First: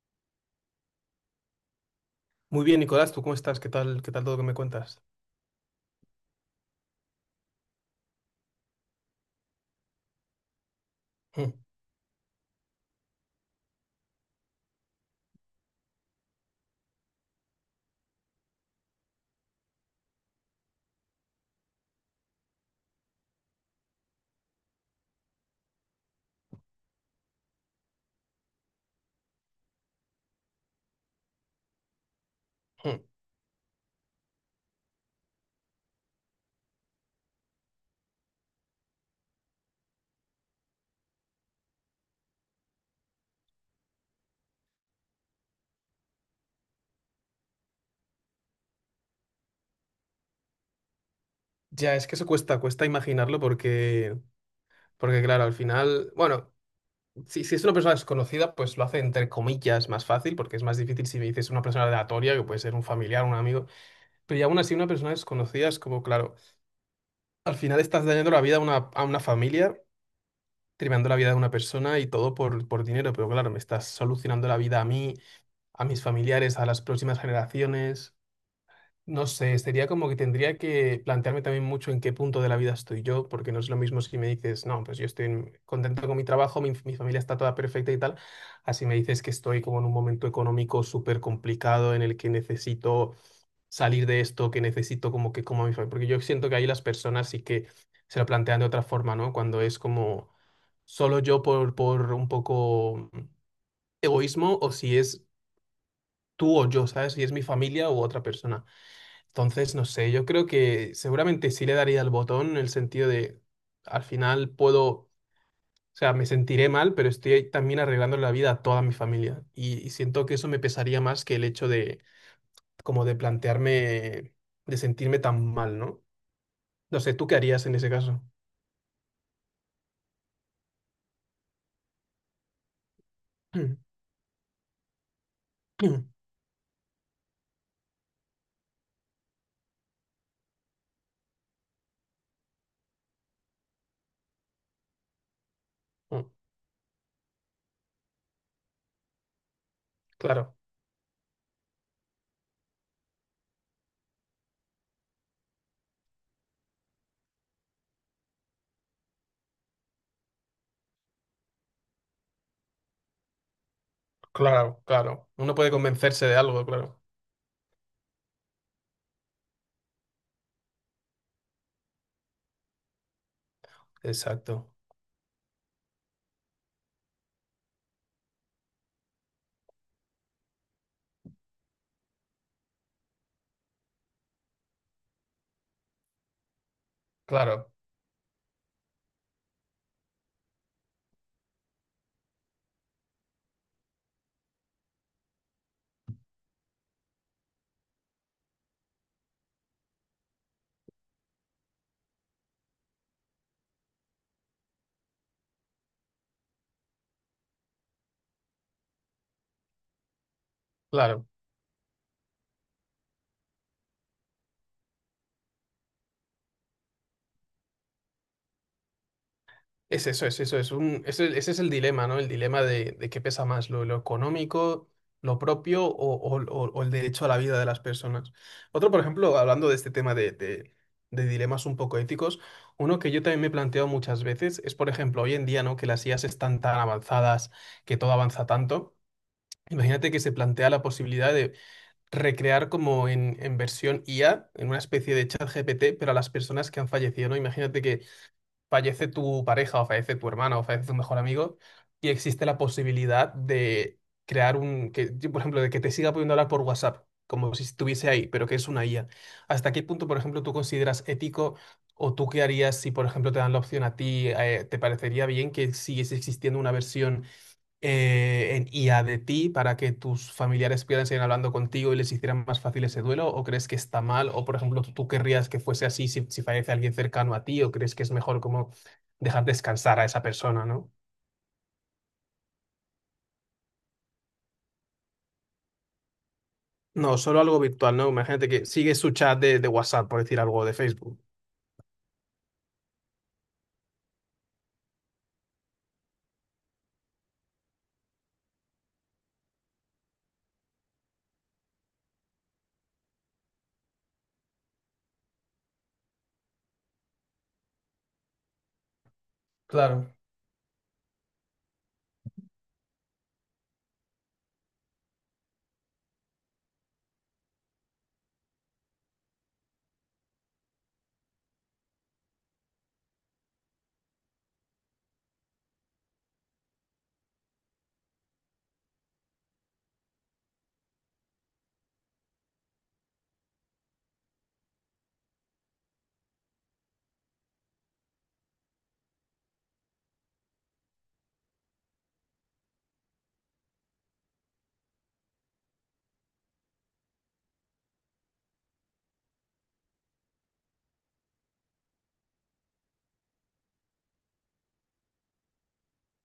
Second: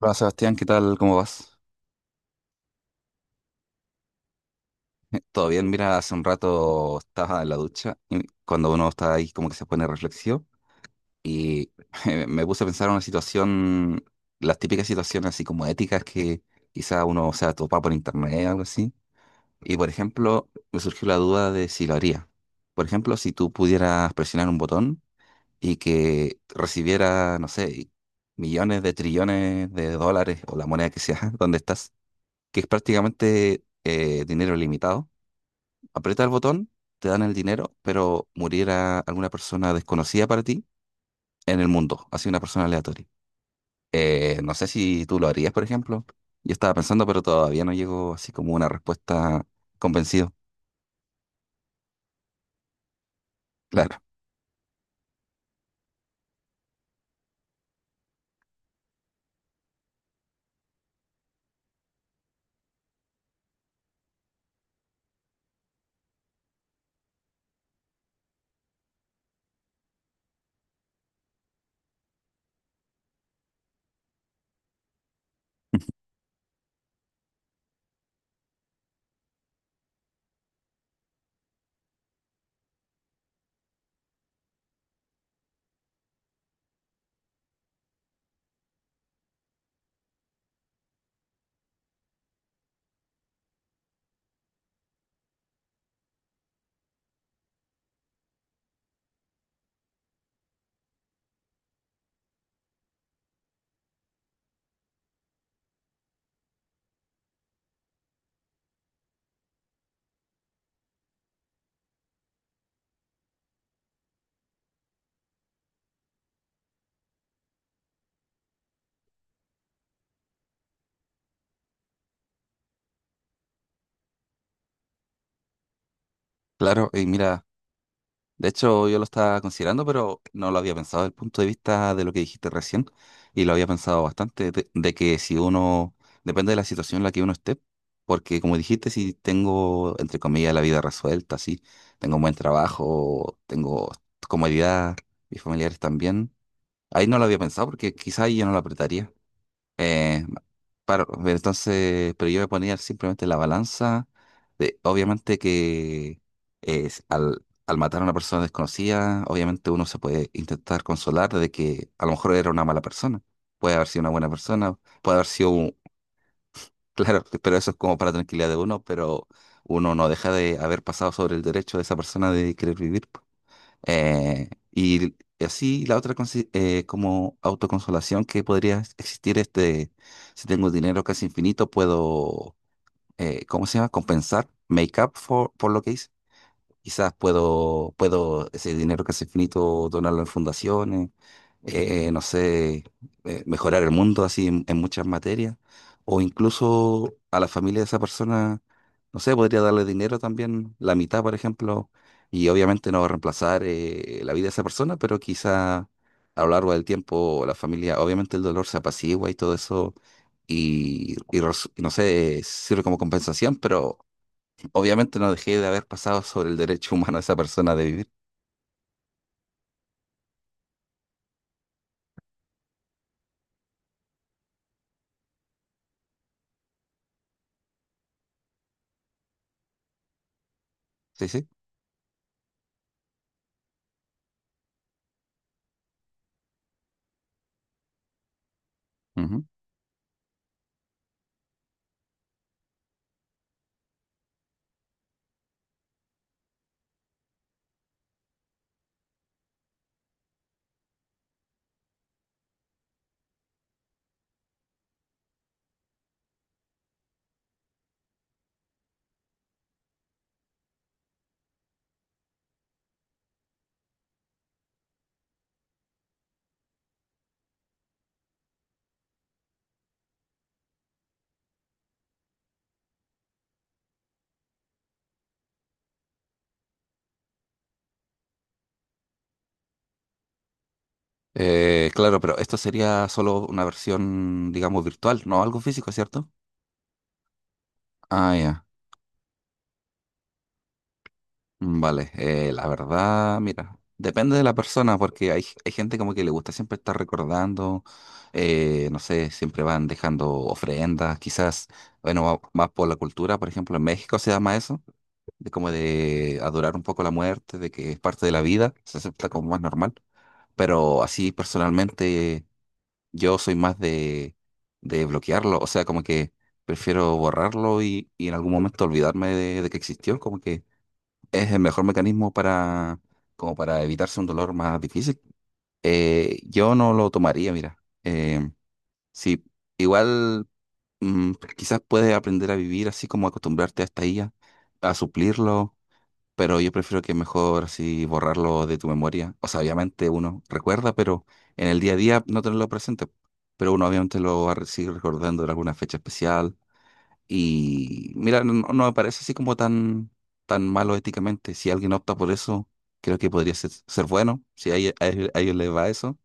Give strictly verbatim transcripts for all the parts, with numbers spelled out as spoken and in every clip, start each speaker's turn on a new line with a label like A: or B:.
A: Hola Sebastián, ¿qué tal? ¿Cómo vas?
B: Muy bien, Nicolás, ¿tú cómo estás? ¿Qué tal, qué tal todo que me cuentas?
A: Eh, Todo bien, mira, hace un rato estaba en la ducha y cuando uno está ahí como que se pone reflexivo
B: Mm,
A: y me me puse a pensar en una situación, las típicas situaciones así como éticas que quizá uno se topa por internet o algo así. Y por ejemplo, me surgió la duda de si lo haría. Por ejemplo, si tú pudieras presionar un botón y que recibiera, no sé, millones de trillones de dólares o la moneda que sea, ¿dónde estás? Que es
B: mm.
A: prácticamente eh, dinero limitado. Aprieta el botón, te dan el dinero, pero muriera alguna persona desconocida para ti en el mundo, así una persona aleatoria. Eh, no sé si tú lo harías, por ejemplo. Yo estaba pensando, pero todavía no llegó así como una respuesta convencido.
B: Ya, es que eso cuesta, cuesta imaginarlo
A: Claro,
B: porque, porque claro, al final, bueno, si, si es una persona desconocida, pues lo hace entre comillas más fácil, porque es más difícil si me dices una persona aleatoria, que puede ser un familiar, un amigo, pero ya aún así una persona desconocida es como, claro, al final estás dañando la vida a una, a una familia, tremendo la vida de una persona y todo por, por dinero, pero claro, me estás solucionando la vida a mí, a mis familiares, a las próximas generaciones. No sé, sería como que tendría que plantearme también mucho en qué punto de la vida estoy yo, porque no es lo mismo si me dices, no, pues yo estoy en- contento con mi trabajo, mi, mi familia está toda perfecta y tal, así me dices que estoy como en un momento económico súper complicado en el que necesito salir de esto, que necesito como que como a mi familia, porque yo siento que ahí las personas sí que se lo plantean de otra forma, ¿no? Cuando es como solo yo por, por un poco egoísmo o si es tú o yo, ¿sabes? Si es mi familia u otra persona. Entonces, no sé, yo creo que seguramente sí le daría el botón en el sentido de, al final puedo, o sea, me sentiré mal, pero estoy también arreglando la vida a toda mi familia. Y, y siento que eso me pesaría más que el hecho de, como de plantearme, de sentirme tan mal, ¿no?
A: claro.
B: No
A: Y
B: sé, ¿tú qué
A: mira,
B: harías en ese caso?
A: de hecho, yo lo estaba considerando, pero no lo había pensado desde el punto de vista de lo que dijiste recién, y lo había pensado bastante, de, de que si uno, depende de la situación en la que uno esté, porque como dijiste, si tengo, entre comillas, la vida resuelta, sí, tengo un buen trabajo, tengo comodidad, mis familiares
B: Mm,
A: también, ahí no lo había pensado porque quizá ahí yo no lo apretaría. Eh,
B: claro,
A: Paro, entonces, pero yo voy a poner simplemente la balanza de, obviamente que es al, al matar a una persona desconocida, obviamente uno se puede intentar consolar de que a lo mejor era una mala persona, puede haber sido una buena persona,
B: claro,
A: puede haber
B: claro.
A: sido
B: Uno puede
A: un-
B: convencerse de algo, claro.
A: claro, pero eso es como para tranquilidad de uno, pero uno no deja de haber pasado sobre el derecho de esa persona de querer vivir. Eh,
B: Exacto.
A: y así la otra consi- eh, como autoconsolación que podría existir es de, si tengo dinero casi infinito, puedo, eh, ¿cómo se llama? Compensar, make up for, por lo que hice. Quizás
B: Claro,
A: puedo, puedo ese dinero que es infinito donarlo en fundaciones, eh, no sé, eh, mejorar el mundo así en, en muchas materias, o incluso a la familia de esa persona, no sé, podría darle dinero también, la mitad, por ejemplo, y obviamente no reemplazar eh, la vida de esa persona, pero quizá a lo largo del tiempo la familia, obviamente el dolor se apacigua y todo eso, y,
B: claro.
A: y res- no sé, sirve como compensación, pero obviamente no dejé de haber pasado sobre el derecho humano de esa persona de vivir.
B: Es eso, es eso, es un, ese ese es el dilema, ¿no? El dilema de, de qué pesa más, lo, lo económico, lo propio o, o- o- o el derecho a la vida de las personas. Otro, por ejemplo, hablando de este tema de, de- de
A: Sí, sí.
B: dilemas un poco éticos, uno que yo también me he planteado muchas veces es, por ejemplo, hoy en día, ¿no? Que las I As están tan avanzadas, que todo avanza tanto.
A: Ujú.
B: Imagínate que se plantea la posibilidad de recrear como en, en versión I A, en una especie de chat G P T, pero a las personas que han fallecido, ¿no? Imagínate que fallece tu pareja o fallece tu hermana o fallece tu mejor amigo y existe la posibilidad de crear un, que, yo, por ejemplo, de que te siga pudiendo hablar por WhatsApp, como si estuviese ahí, pero que es una I A. ¿Hasta qué punto, por ejemplo, tú consideras ético o tú qué harías si, por ejemplo, te dan la opción a ti, eh, te parecería bien que siguiese existiendo una versión eh, en- y a de ti para que tus familiares pudieran seguir hablando contigo y les hicieran más fácil ese duelo? ¿O crees que está mal? ¿O, por ejemplo, tú tú querrías que fuese así si, si fallece alguien cercano a ti? ¿O crees que es mejor como dejar descansar a esa persona, ¿no?
A: Eh, claro, pero esto sería solo una versión, digamos, virtual, no algo físico, ¿cierto?
B: No, solo algo virtual, ¿no?
A: Ah,
B: Imagínate
A: ya.
B: que sigue su chat de, de WhatsApp, por decir algo, de Facebook.
A: Mm, vale. Eh, la verdad, mira, depende de la persona, porque hay, hay gente como que le gusta siempre estar recordando, eh, no sé, siempre van dejando ofrendas, quizás, bueno, va- más por la cultura, por ejemplo, en México se llama eso, de como de adorar un poco la muerte, de que es parte de la vida, se acepta como más normal.
B: Claro,
A: Pero así personalmente yo soy más de, de bloquearlo, o sea, como que prefiero borrarlo y, y en algún momento olvidarme de, de que existió, como que es el mejor mecanismo para, como para evitarse un dolor más difícil. Eh, yo no lo tomaría, mira. Eh, sí, igual mm, quizás puedes aprender a vivir así como acostumbrarte a esta I A, a a suplirlo pero yo prefiero que mejor así borrarlo de tu memoria. O sea, obviamente uno recuerda, pero en el día a día no tenerlo presente. Pero uno obviamente lo va a seguir recordando en alguna fecha especial. Y mira, no, no no me parece así como tan, tan malo éticamente. Si alguien opta por eso, creo que podría ser, ser bueno, si a, ella- a ellos a ellos les va eso.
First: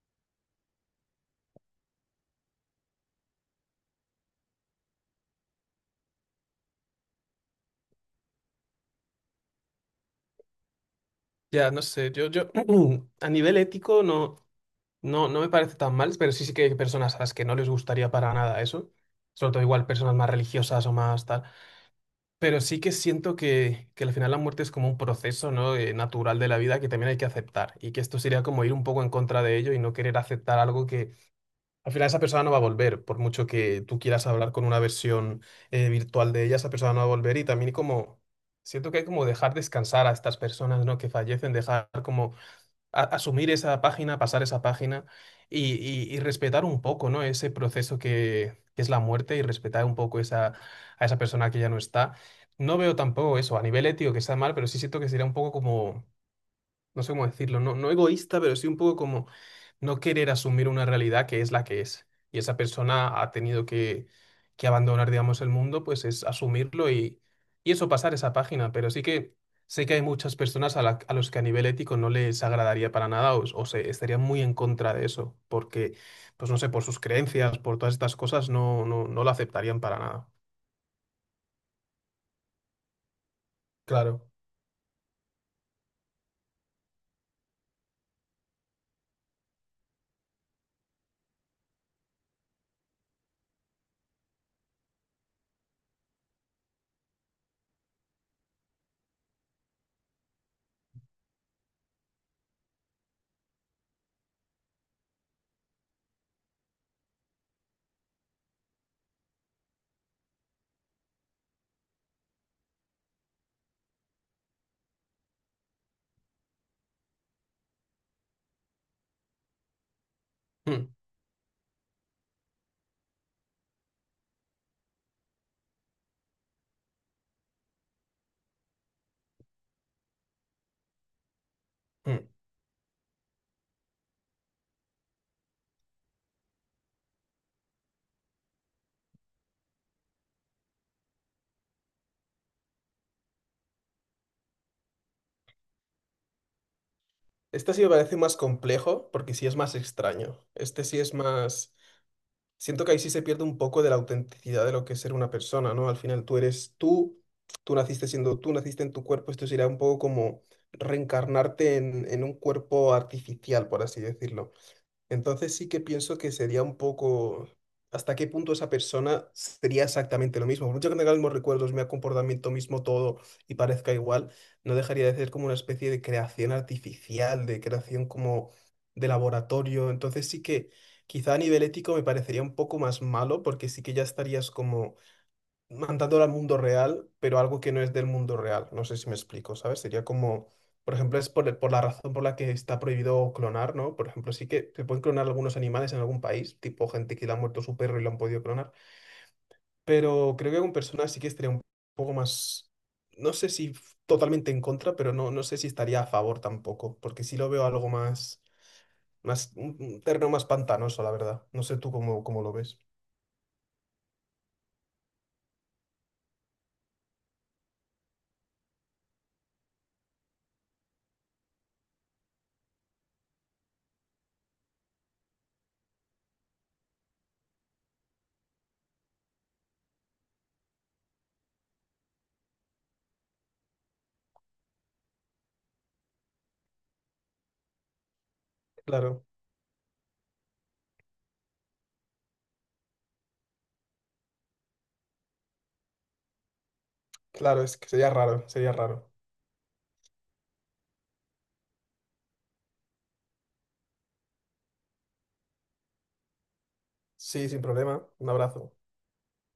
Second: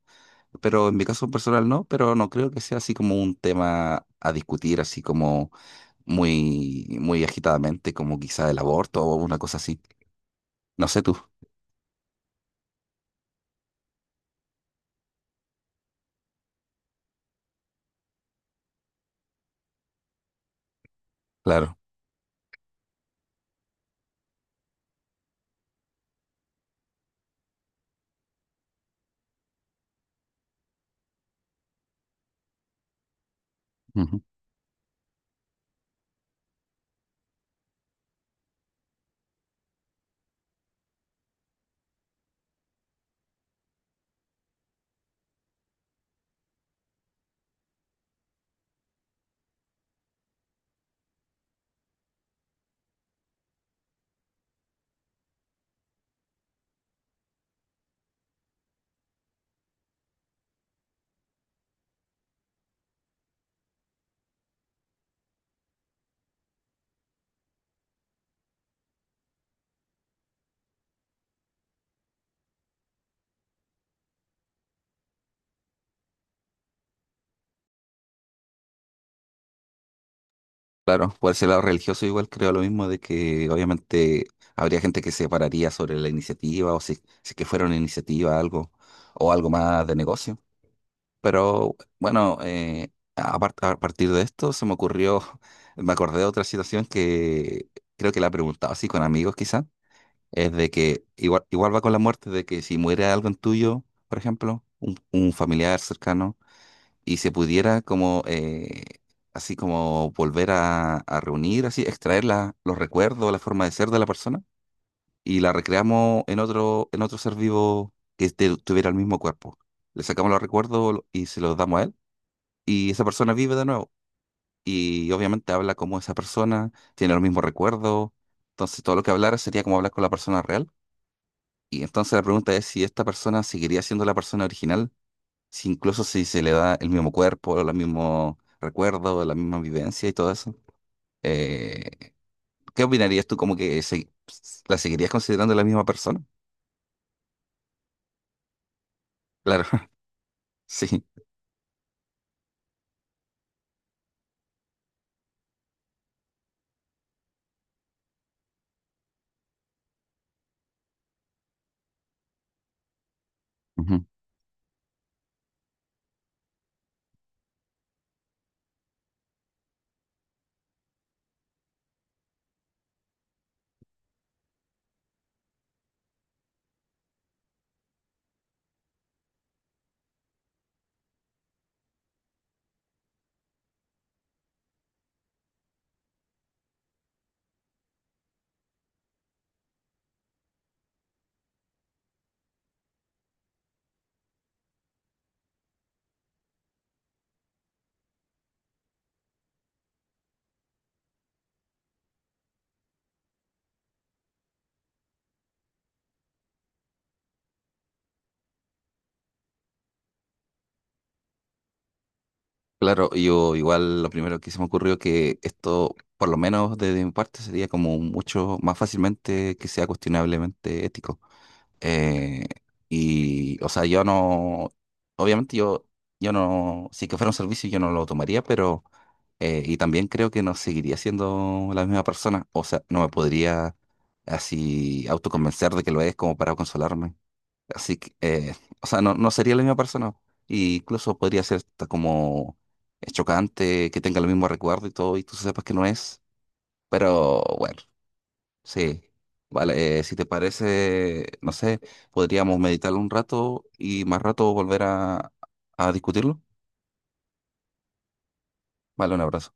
A: Pero en mi caso personal no, pero no creo que sea así como un tema a discutir, así como muy, muy agitadamente, como quizá el aborto o una cosa así. No sé tú,
B: ya, no sé, yo, yo a nivel ético no, no, no me parece tan mal, pero sí, sí que hay personas a las que no les gustaría para nada eso, sobre todo igual personas más religiosas o más tal.
A: claro.
B: Pero sí que siento que, que al final la muerte es como un proceso, ¿no? eh, natural de la vida que también hay que aceptar y que esto sería como ir un poco en contra de ello y no querer aceptar algo que al final esa persona no va a volver, por mucho que tú
A: Ujú.
B: quieras hablar con una versión eh, virtual de ella, esa persona no va a volver y también como siento que hay como dejar descansar a estas personas, ¿no? Que fallecen, dejar como a- asumir esa página, pasar esa página y, y- y respetar un poco, ¿no? Ese proceso que, que es la muerte y respetar un poco esa, a esa persona que ya no está. No veo tampoco eso a nivel ético que está mal, pero sí siento que sería un poco como no sé cómo decirlo, no, no egoísta, pero sí un poco como no querer asumir una realidad que es la que es. Y esa persona ha tenido que, que abandonar, digamos, el mundo, pues es asumirlo y, y eso, pasar esa página. Pero sí que sé que hay muchas personas a, la- a los que a nivel ético no les agradaría para nada o, o se estarían muy en contra de eso, porque, pues no sé, por sus creencias, por todas estas cosas, no, no, no lo aceptarían para nada.
A: Claro, por ese lado religioso igual creo lo mismo de que obviamente
B: Claro.
A: habría gente que se pararía sobre la iniciativa o si, si que fuera una iniciativa algo o algo más de negocio. Pero bueno, eh, a, par- a partir de esto se me ocurrió, me acordé de otra situación que creo que la he preguntado así con amigos quizá, es de que igual, igual va con la muerte, de que si muere algo tuyo, por ejemplo, un, un familiar cercano y se pudiera como eh, así como volver a, a reunir, así extraer la- los recuerdos, la forma de ser de la persona y la recreamos en otro en otro ser vivo que este- tuviera el mismo cuerpo. Le sacamos los
B: Mm,
A: recuerdos lo- y se los damos a él y esa persona vive de nuevo y obviamente habla como esa persona, tiene los mismos recuerdos, entonces todo lo que hablara sería como hablar con la persona real. Y entonces la
B: mm.
A: pregunta es si esta persona seguiría siendo la persona original si incluso si se le da el mismo cuerpo, los mismos recuerdos, la misma vivencia y todo eso. Eh, ¿Qué opinarías tú como que se- la seguirías considerando la misma persona?
B: Este sí me parece más complejo porque sí es
A: Claro,
B: más extraño. Este sí
A: sí.
B: es más... Siento que ahí sí se pierde un poco de la autenticidad de lo que es ser una persona, ¿no? Al final tú eres tú, tú naciste siendo tú, naciste en tu cuerpo, esto sería un poco como reencarnarte en, en un cuerpo artificial, por así
A: Ujú.
B: decirlo. Entonces sí que pienso que sería un poco hasta qué punto esa persona sería exactamente lo mismo. Por mucho que tenga los mismos recuerdos, mi comportamiento mismo, todo y parezca igual, no dejaría de ser como una especie de creación artificial, de creación como de laboratorio. Entonces sí que quizá a nivel ético me parecería un poco más malo porque sí que ya estarías como mandándolo al mundo real, pero algo que no es del mundo real. No sé si me explico, ¿sabes? Sería como, por ejemplo, es por, el- por la razón por la que está prohibido clonar, ¿no? Por ejemplo, sí que se pueden clonar algunos animales en algún país, tipo gente que le ha muerto su perro y lo han podido clonar, pero creo que con personas sí que estaría un poco más, no sé si f- totalmente en contra, pero no, no sé si estaría a favor tampoco, porque sí lo veo algo más, más un un terreno más pantanoso, la verdad. No sé tú cómo, cómo lo ves.
A: Claro, yo igual lo primero que se me ocurrió que esto, por lo menos desde mi parte, sería como mucho más fácilmente que sea cuestionablemente ético. Eh, y, o sea, yo no, obviamente yo, yo no, si que fuera un servicio yo no lo tomaría, pero, eh, y también creo que no seguiría siendo la misma persona, o sea, no me podría así autoconvencer de que lo es como para consolarme. Así que, eh, o sea, no,
B: Claro,
A: no sería la misma persona, y incluso podría ser hasta como eh, chocante que tenga el mismo recuerdo y todo, y tú sepas que no es, pero
B: claro, es
A: bueno.
B: que sería raro, sería
A: Sí,
B: raro.
A: vale, eh, si te parece, no sé, podríamos meditarlo un rato y más rato volver a, a discutirlo.
B: Sí, sin problema. Un abrazo.
A: Vale, un abrazo.